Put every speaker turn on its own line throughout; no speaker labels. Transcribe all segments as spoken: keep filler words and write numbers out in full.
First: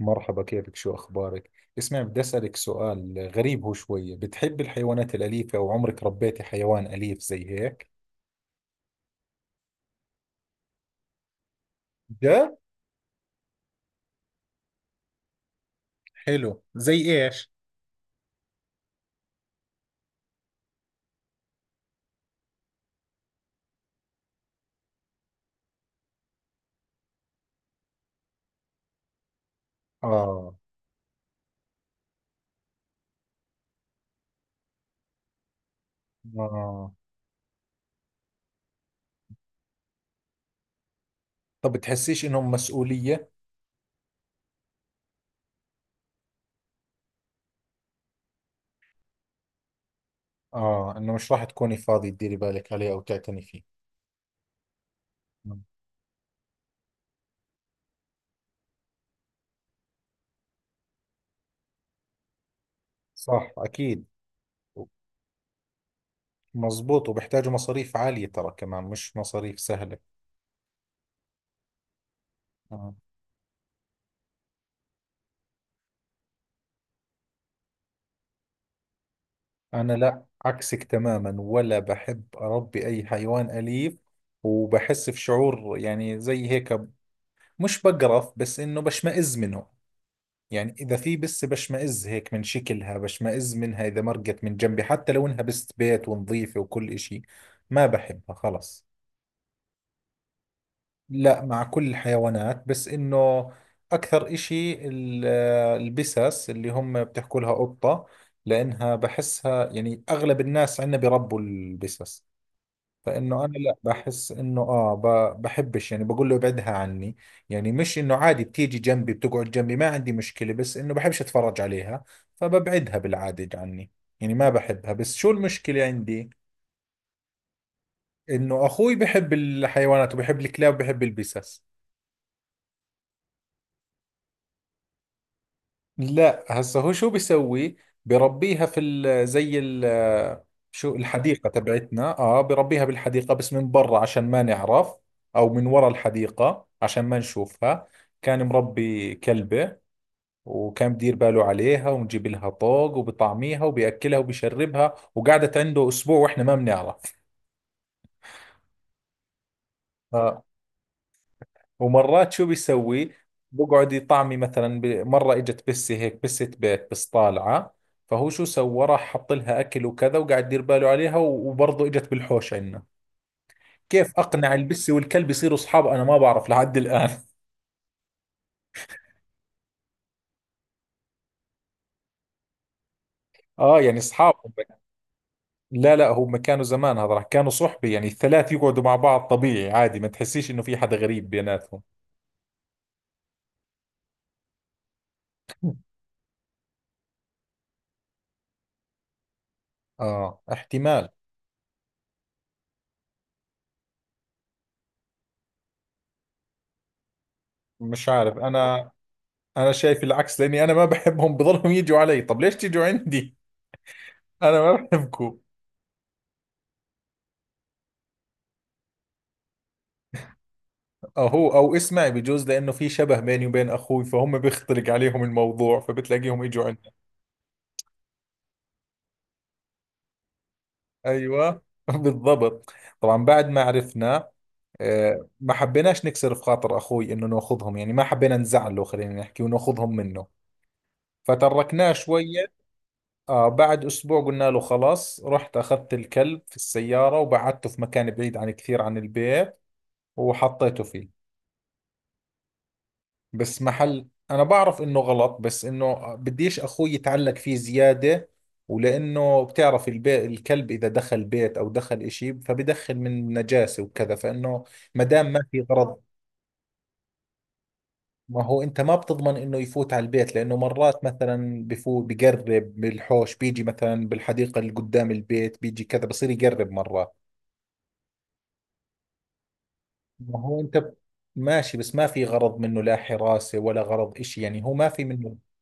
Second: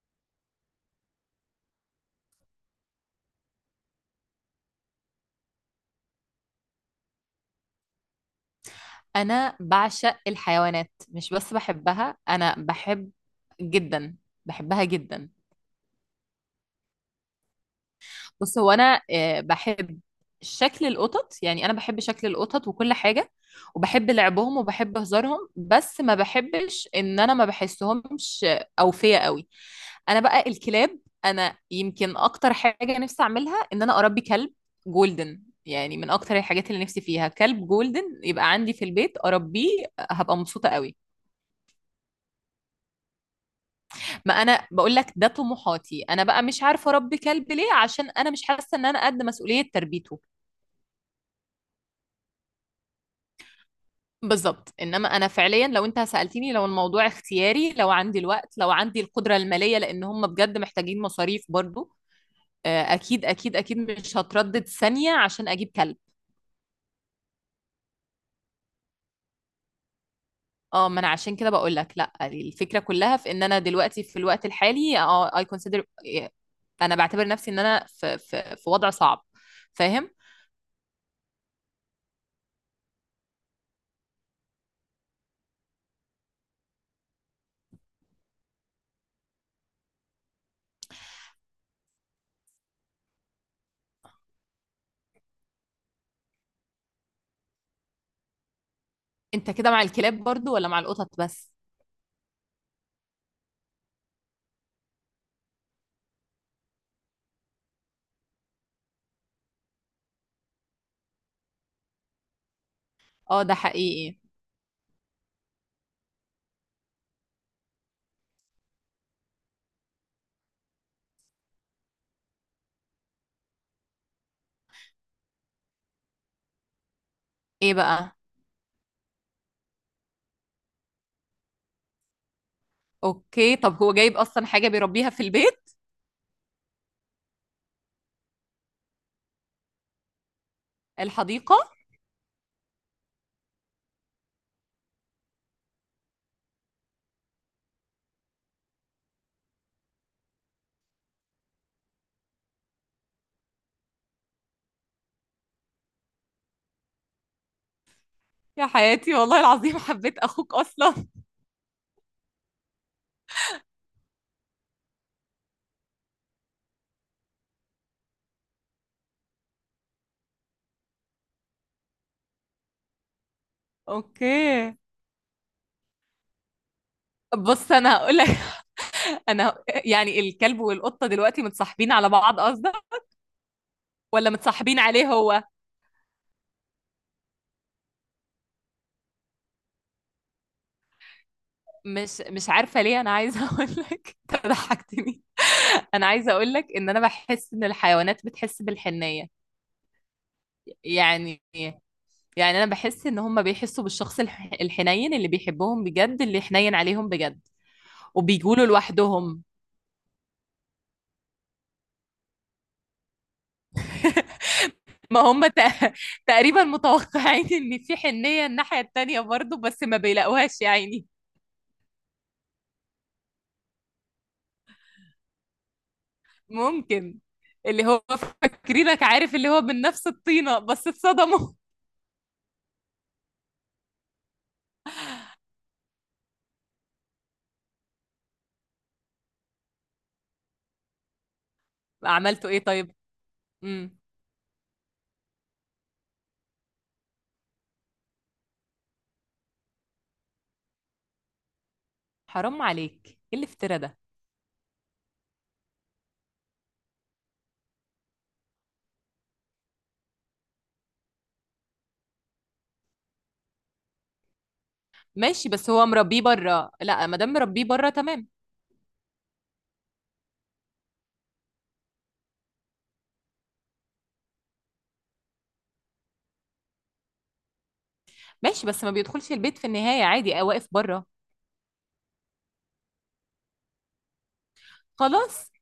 مرحبا، كيفك؟ شو أخبارك؟ اسمع، بدي أسألك سؤال غريب. هو شوية بتحب الحيوانات الأليفة أو عمرك ربيتي حيوان أليف زي هيك؟
انا بعشق الحيوانات، مش بس بحبها. انا
ده
بحب جدا بحبها جدا.
حلو. زي ايش؟
بص، هو انا آه، بحب شكل القطط. يعني انا بحب شكل القطط وكل حاجة، وبحب لعبهم وبحب هزارهم، بس ما بحبش ان انا ما بحسهمش اوفية قوي. انا بقى
آه.
الكلاب، انا يمكن اكتر حاجة نفسي اعملها ان انا اربي كلب جولدن. يعني من اكتر الحاجات اللي
آه.
نفسي فيها كلب جولدن يبقى عندي في البيت اربيه. هبقى مبسوطة قوي.
طب بتحسيش إنهم مسؤولية؟
ما انا بقول لك ده طموحاتي. انا بقى مش عارفه اربي كلب ليه، عشان انا مش حاسه ان انا قد مسؤوليه تربيته.
آه، إنه مش راح تكوني فاضي تديري بالك عليه أو تعتني فيه.
بالظبط. انما انا
مم.
فعليا لو انت سالتني، لو الموضوع اختياري، لو عندي الوقت، لو عندي القدره الماليه، لان هم بجد محتاجين مصاريف برضو. آه، اكيد
صح،
اكيد اكيد
أكيد.
مش هتردد ثانيه عشان اجيب كلب.
مزبوط، وبيحتاجوا مصاريف عالية ترى، كمان مش مصاريف سهلة.
اه، ما انا عشان كده بقول لك لا. الفكره
آه.
كلها في ان انا دلوقتي في الوقت الحالي اه اي كونسيدر. انا بعتبر نفسي ان انا في في في وضع صعب.
أنا
فاهم.
لا، عكسك تماما، ولا بحب أربي أي حيوان أليف. وبحس في شعور يعني زي هيك، مش بقرف بس إنه بشمئز منه. يعني إذا في بس بشمئز هيك من شكلها، بشمئز منها إذا مرقت من جنبي حتى لو إنها بست بيت ونظيفة وكل إشي. ما بحبها خلص.
انت كده مع الكلاب برضو ولا مع القطط
لا،
بس؟
مع كل الحيوانات، بس إنه أكثر إشي ال- البسس اللي هم بتحكوا لها قطة، لأنها بحسها. يعني أغلب الناس عندنا بيربوا البسس،
اه
فانه انا
ده
لا
حقيقي.
بحس انه اه ب- بحبش، يعني بقول له ابعدها عني. يعني مش انه عادي بتيجي جنبي بتقعد جنبي ما عندي مشكلة، بس انه بحبش اتفرج عليها، فببعدها بالعادة عني. يعني ما بحبها. بس شو المشكلة عندي؟
ايه بقى؟
انه اخوي بحب الحيوانات وبحب الكلاب وبحب البسس.
اوكي، طب هو جايب اصلا حاجة بيربيها في البيت؟
لا، هسه هو شو بيسوي، بربيها في ال زي ال شو، الحديقة
الحديقة؟
تبعتنا، اه بربيها بالحديقة بس من برا عشان ما نعرف، او من ورا الحديقة عشان ما نشوفها. كان مربي كلبة، وكان بدير باله عليها ونجيب لها طوق وبطعميها وبيأكلها وبيشربها، وقعدت عنده اسبوع واحنا ما بنعرف.
يا حياتي، والله العظيم حبيت
آه.
اخوك اصلا.
ومرات شو بيسوي؟ بقعد يطعمي مثلا، ب- مرة اجت بسة هيك، بسة بيت بس طالعة، فهو شو سوى، راح حط لها اكل وكذا وقاعد يدير باله عليها، و- وبرضه اجت بالحوش عندنا. كيف
اوكي،
اقنع البسة والكلب يصيروا اصحاب؟ انا ما بعرف لحد الان.
بص انا هقول لك. انا ه- يعني الكلب والقطة دلوقتي متصاحبين على بعض قصدك؟
اه يعني
ولا
اصحاب.
متصاحبين عليه هو؟
لا لا، هم كانوا زمان، هذا راح، كانوا صحبة يعني. الثلاث يقعدوا مع بعض طبيعي عادي، ما تحسيش انه في حدا غريب بيناتهم.
مش مش عارفة ليه انا عايزة اقول لك، انت ضحكتني. انا عايزة اقول لك ان انا بحس ان الحيوانات بتحس بالحنية.
اه، احتمال.
يعني يعني انا بحس ان هم بيحسوا بالشخص الح- الحنين اللي بيحبهم بجد، اللي حنين عليهم بجد.
مش عارف
وبيجولوا
انا.
لوحدهم.
انا شايف العكس، لاني انا ما بحبهم بضلهم يجوا علي. طب ليش تيجوا عندي؟ انا ما
ما
بحبكم.
هم تق- تقريبا متوقعين ان في حنية الناحية التانية برضو، بس ما بيلاقوهاش يا عيني.
اهو، او اسمعي، بجوز لانه في شبه بيني وبين اخوي، فهم بيختلق عليهم الموضوع فبتلاقيهم اجوا عندنا.
ممكن. اللي هو فاكرينك، عارف، اللي هو من نفس الطينة، بس اتصدموا.
ايوه بالضبط. طبعا بعد ما عرفنا، آه، ما حبيناش نكسر في خاطر اخوي انه ناخذهم، يعني ما حبينا نزعله، خلينا نحكي وناخذهم منه، فتركناه
عملتوا
شوية.
ايه طيب؟
آه، بعد
امم.
أسبوع قلنا له خلاص، رحت أخذت الكلب في السيارة وبعدته في مكان بعيد عن كثير عن البيت، وحطيته فيه.
حرام عليك، ايه
بس
الافتراء ده؟
محل، انا بعرف انه غلط، بس انه بديش اخوي يتعلق فيه زيادة، ولانه بتعرف البيت، الكلب اذا دخل بيت او دخل اشي فبدخل من نجاسة وكذا، فانه ما دام ما
ماشي،
في
بس هو
غرض.
مربيه بره. لا، ما دام مربيه بره تمام.
ما هو انت ما بتضمن انه يفوت على البيت، لانه مرات مثلا بفوت بقرب، بالحوش بيجي مثلا، بالحديقة اللي قدام البيت بيجي كذا، بصير يقرب مرات.
ماشي، بس ما بيدخلش البيت في النهاية، عادي،
ما
آه،
هو
واقف
انت،
بره.
ماشي، بس ما في غرض منه، لا حراسة ولا غرض اشي، يعني هو ما في منه.
خلاص،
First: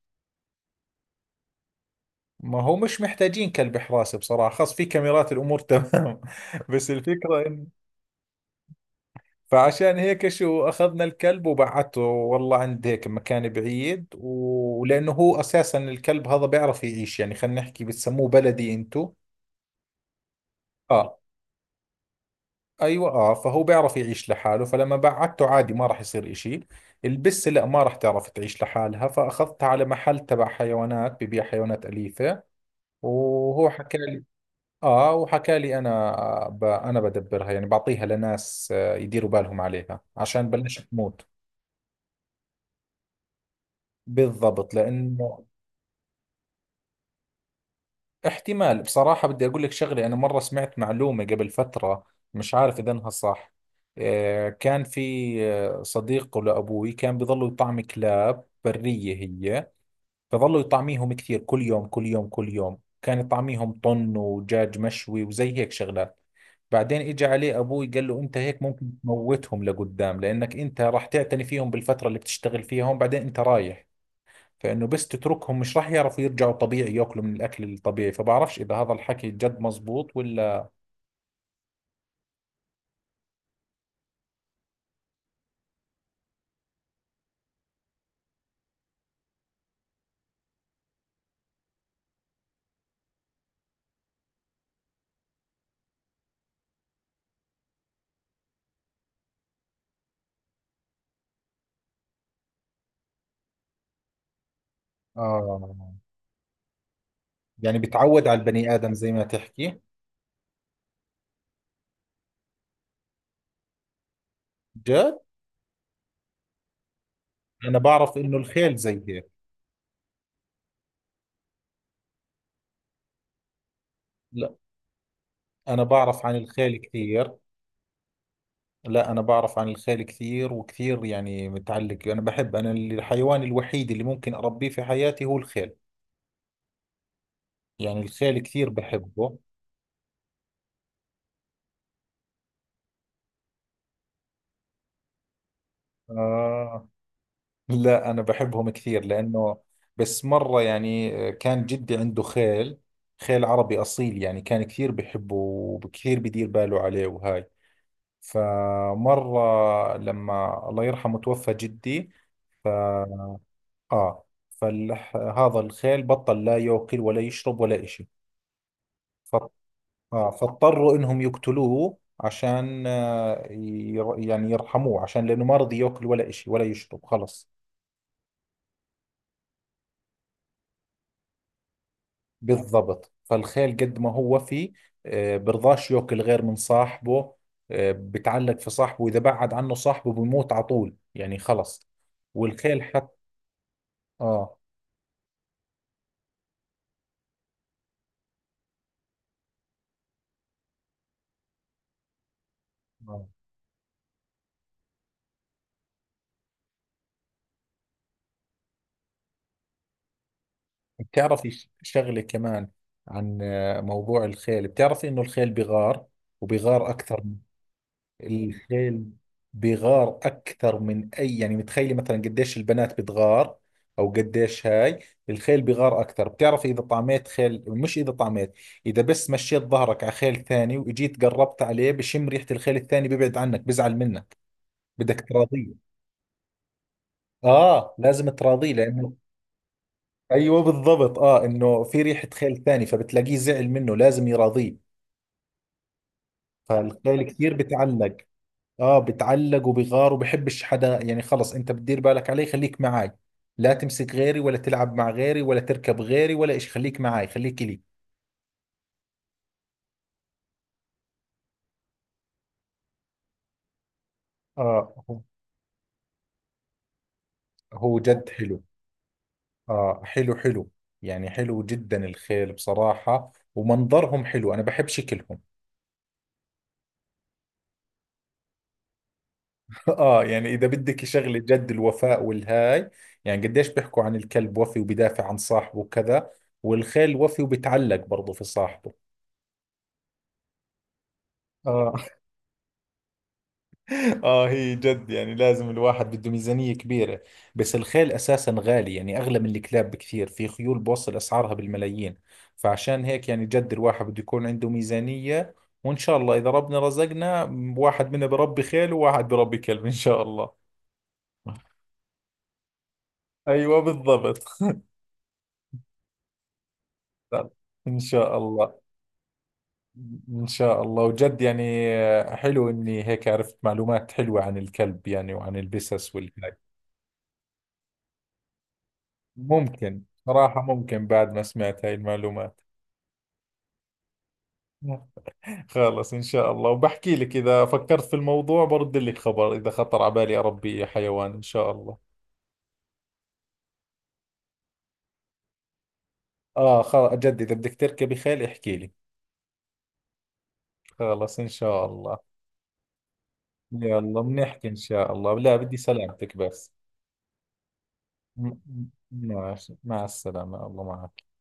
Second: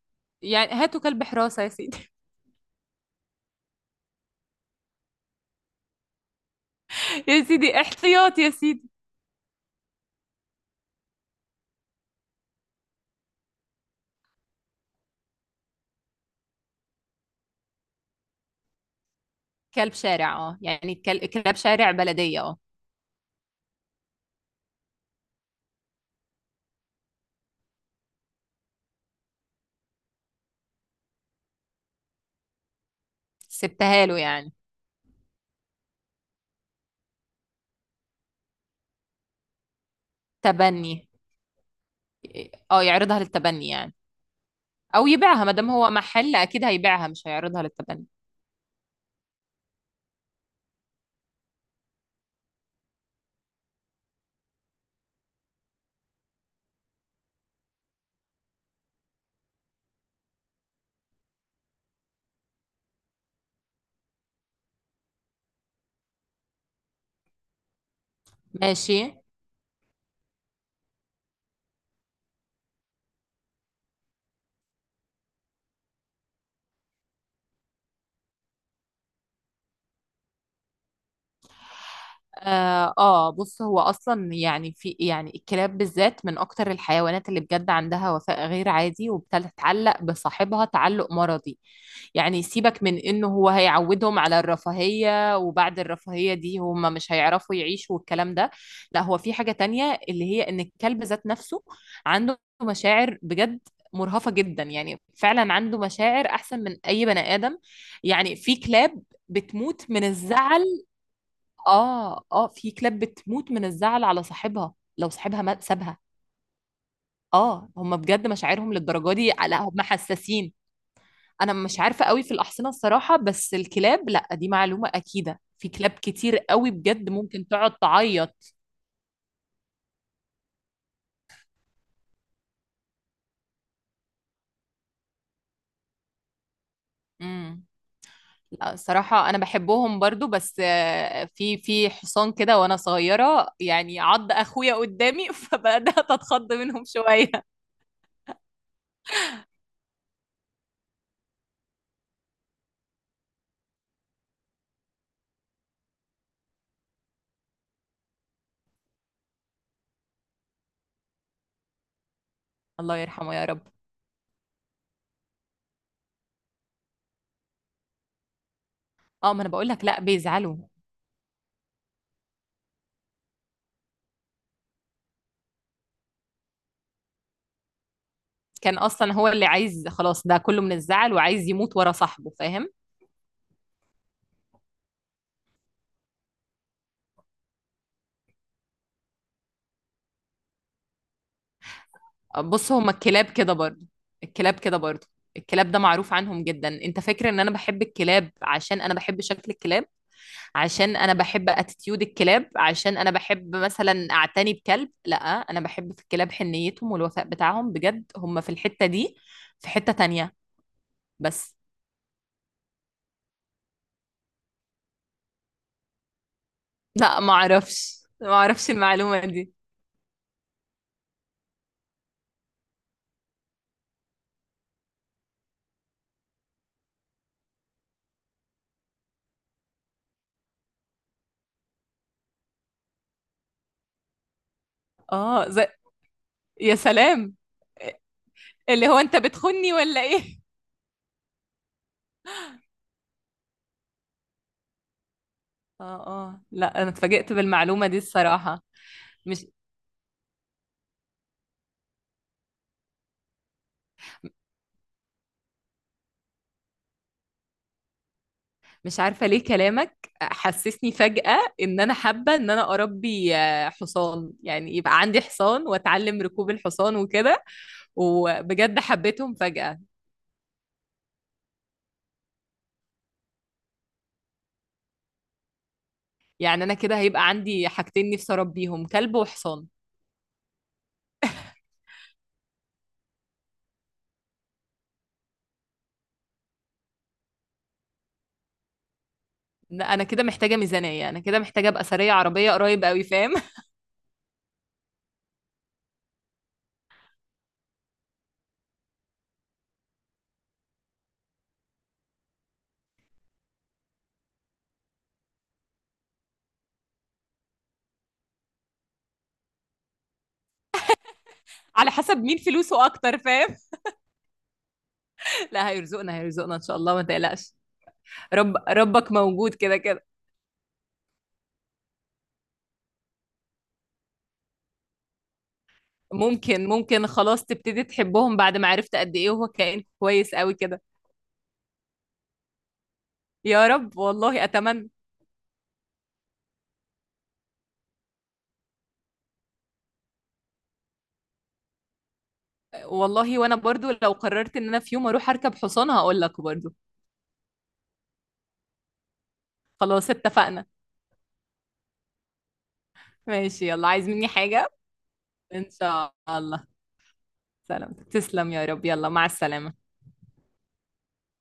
يعني هاتوا كلب حراسة يا سيدي.
ما هو مش محتاجين كلب حراسة بصراحة، خاص في كاميرات الأمور تمام بس
يا
الفكرة إن،
سيدي احتياط يا سيدي.
فعشان هيك شو، أخذنا الكلب وبعته والله عند هيك مكان بعيد، و- ولأنه هو أساسا الكلب هذا بيعرف يعيش، يعني خلينا نحكي بتسموه بلدي أنتو.
كلب شارع، اه، يعني
آه.
كل- كلاب شارع بلدية، اه.
أيوة، آه، فهو بيعرف يعيش لحاله، فلما بعته عادي ما راح يصير إشي. البسة لا، ما راح تعرف تعيش لحالها، فأخذتها على محل تبع حيوانات، ببيع حيوانات أليفة، وهو حكى،
سبتها له يعني.
اه وحكى لي انا ب... انا بدبرها، يعني بعطيها لناس آه، يديروا بالهم عليها عشان بلاش
تبني،
تموت.
اه، يعرضها للتبني يعني.
بالضبط
او
لانه،
يبيعها، ما دام هو محل اكيد هيبيعها مش هيعرضها للتبني.
احتمال بصراحة. بدي اقول لك شغلة، انا مرة سمعت معلومة قبل فترة، مش عارف اذا انها صح. آه، كان في آه، صديق لابوي كان بيضلوا يطعم كلاب برية هي، فظلوا يطعميهم كثير، كل يوم كل يوم كل يوم كان يطعميهم طن ودجاج مشوي وزي هيك شغلات. بعدين اجى عليه ابوي قال له انت هيك ممكن
ماشي.
تموتهم لقدام، لانك انت راح تعتني فيهم بالفتره اللي بتشتغل فيها هون، بعدين انت رايح، فانه بس تتركهم مش راح يعرفوا يرجعوا طبيعي ياكلوا من الاكل الطبيعي. فبعرفش اذا هذا الحكي جد مزبوط ولا.
آه, اه بص هو اصلا، يعني، في، يعني الكلاب بالذات من اكتر الحيوانات اللي بجد عندها وفاء غير عادي، وبتتعلق بصاحبها تعلق مرضي. يعني سيبك من انه هو هيعودهم على الرفاهية وبعد الرفاهية دي هم مش هيعرفوا يعيشوا والكلام ده. لا، هو في حاجة تانية، اللي هي ان الكلب ذات نفسه عنده مشاعر بجد مرهفة جدا. يعني فعلا
آه،
عنده مشاعر احسن من اي بني ادم.
يعني بتعود
يعني
على
في
البني آدم
كلاب
زي ما تحكي.
بتموت من الزعل. اه اه، في كلاب بتموت من الزعل على صاحبها لو
جد؟
صاحبها ما سابها. اه،
أنا
هم
بعرف
بجد
إنه
مشاعرهم
الخيل زي
للدرجه دي،
هيك.
لا هم حساسين. انا مش عارفه قوي في الاحصنه الصراحه، بس الكلاب لا، دي
لا،
معلومه اكيده، في
أنا
كلاب
بعرف عن
كتير قوي
الخيل
بجد
كثير.
ممكن تقعد تعيط.
لا، أنا بعرف عن الخيل كثير وكثير، يعني متعلق. أنا بحب، أنا الحيوان الوحيد اللي ممكن أربيه في حياتي هو الخيل.
امم.
يعني الخيل كثير
لا الصراحه
بحبه.
انا بحبهم برضو، بس آه، في في حصان كده وانا صغيره يعني عض اخويا قدامي، فبدات اتخض منهم
آه.
شويه.
لا أنا بحبهم كثير، لأنه بس مرة، يعني كان جدي عنده خيل، خيل عربي أصيل، يعني كان كثير بحبه وكثير بدير باله عليه وهاي. فمرة لما الله يرحمه توفى جدي،
الله يرحمه يا رب.
آه، فهذا الخيل بطل لا يأكل ولا يشرب ولا إشي.
اه، ما انا بقول لك، لا
آه،
بيزعلوا.
فاضطروا انهم يقتلوه عشان آه ير، يعني يرحموه، عشان لانه ما رضي ياكل ولا اشي ولا يشرب، خلص.
كان اصلا هو اللي عايز خلاص ده كله من الزعل وعايز يموت ورا صاحبه، فاهم؟
بالضبط. فالخيل قد ما هو وفي، آه برضاش ياكل غير من صاحبه. آه، بتعلق في صاحبه، واذا بعد عنه صاحبه بموت على طول، يعني خلص.
بص،
والخيل
هما
حتى.
الكلاب كده برضه. الكلاب
اه.
كده برضه. الكلاب ده معروف عنهم جدا. انت فاكر ان انا بحب الكلاب عشان انا بحب شكل الكلاب؟ عشان انا بحب اتيتيود الكلاب؟ عشان انا
آه.
بحب مثلا اعتني بكلب؟ لا، انا بحب في الكلاب حنيتهم والوفاء بتاعهم بجد، هم في الحتة دي. في حتة تانية.
بتعرفي
بس.
ش- شغلة كمان عن آه موضوع الخيل، بتعرفي انه الخيل بغار، وبغار
لا،
اكثر.
ما اعرفش ما اعرفش
الخيل
المعلومة دي.
بيغار اكثر من اي، يعني متخيلي مثلا قديش البنات بتغار، او قديش هاي، الخيل بيغار اكثر. بتعرف اذا طعميت خيل، مش اذا طعميت، اذا بس مشيت ظهرك على خيل ثاني واجيت قربت عليه، بشم ريحة الخيل الثاني بيبعد عنك، بزعل منك، بدك
اه، زي...
تراضيه.
يا سلام.
اه، لازم تراضيه
اللي هو
لانه،
انت بتخني ولا ايه؟
ايوه بالضبط، اه انه في ريحة خيل ثاني، فبتلاقيه زعل منه، لازم يراضيه.
اه اه، لا انا
فالخيل
اتفاجئت
كثير
بالمعلومة دي
بتعلق،
الصراحة.
اه
مش
بتعلق وبغار وبحبش حدا، يعني خلص انت بتدير بالك عليه خليك معاي، لا تمسك غيري ولا تلعب مع غيري ولا تركب غيري ولا إشي، خليك معاي خليك إلي.
مش عارفة ليه كلامك حسسني فجأة ان انا حابة ان انا اربي آه، حصان، يعني يبقى
اه
عندي
هو،
حصان واتعلم ركوب الحصان وكده.
هو جد حلو.
وبجد حبيتهم فجأة.
اه حلو، حلو، يعني حلو جدا الخيل بصراحة، ومنظرهم حلو، انا بحب شكلهم.
يعني انا كده هيبقى عندي حاجتين نفسي اربيهم، كلب وحصان.
اه، يعني اذا بدك شغلة جد الوفاء والهاي، يعني قديش بيحكوا عن الكلب وفي وبدافع عن صاحبه وكذا، والخيل وفي وبتعلق برضه في صاحبه.
لا، انا كده محتاجة ميزانية، انا كده محتاجة ابقى
اه.
ثرية عربية قريب قوي، فاهم؟
اه، هي جد يعني لازم الواحد بده ميزانية كبيرة، بس الخيل اساسا غالي، يعني اغلى من الكلاب بكثير، في خيول بوصل اسعارها بالملايين، فعشان هيك يعني جد الواحد بده يكون عنده ميزانية. وان شاء الله اذا ربنا رزقنا، واحد منا بربي خيل وواحد بربي كلب ان شاء الله.
على حسب مين فلوسه اكتر، فاهم؟
ايوه بالضبط.
لا، هيرزقنا هيرزقنا ان شاء الله، ما تقلقش.
ان شاء
رب
الله.
ربك موجود كده كده.
ان شاء الله. وجد يعني حلو اني هيك عرفت معلومات حلوة عن الكلب يعني وعن البسس والهاي.
ممكن ممكن خلاص تبتدي تحبهم بعد ما عرفت قد ايه هو كائن
ممكن
كويس قوي
صراحة،
كده.
ممكن بعد ما سمعت هاي المعلومات.
يا رب، والله اتمنى.
خلص إن شاء الله، وبحكي لك إذا فكرت في الموضوع برد لك خبر، إذا خطر على بالي أربي حيوان إن شاء الله.
والله وانا برضو لو قررت ان انا في يوم اروح اركب حصان هقول لك برضو.
آه، خل... جد إذا بدك تركبي خيل احكي لي.
خلاص اتفقنا.
خلص إن شاء الله.
ماشي يلا، عايز
يلا
مني
بنحكي
حاجة؟
إن شاء الله، لا
ان
بدي
شاء
سلامتك
الله.
بس.
سلام، تسلم
م-
يا رب،
م-
يلا مع السلامة.
ماشي، مع السلامة، الله معك.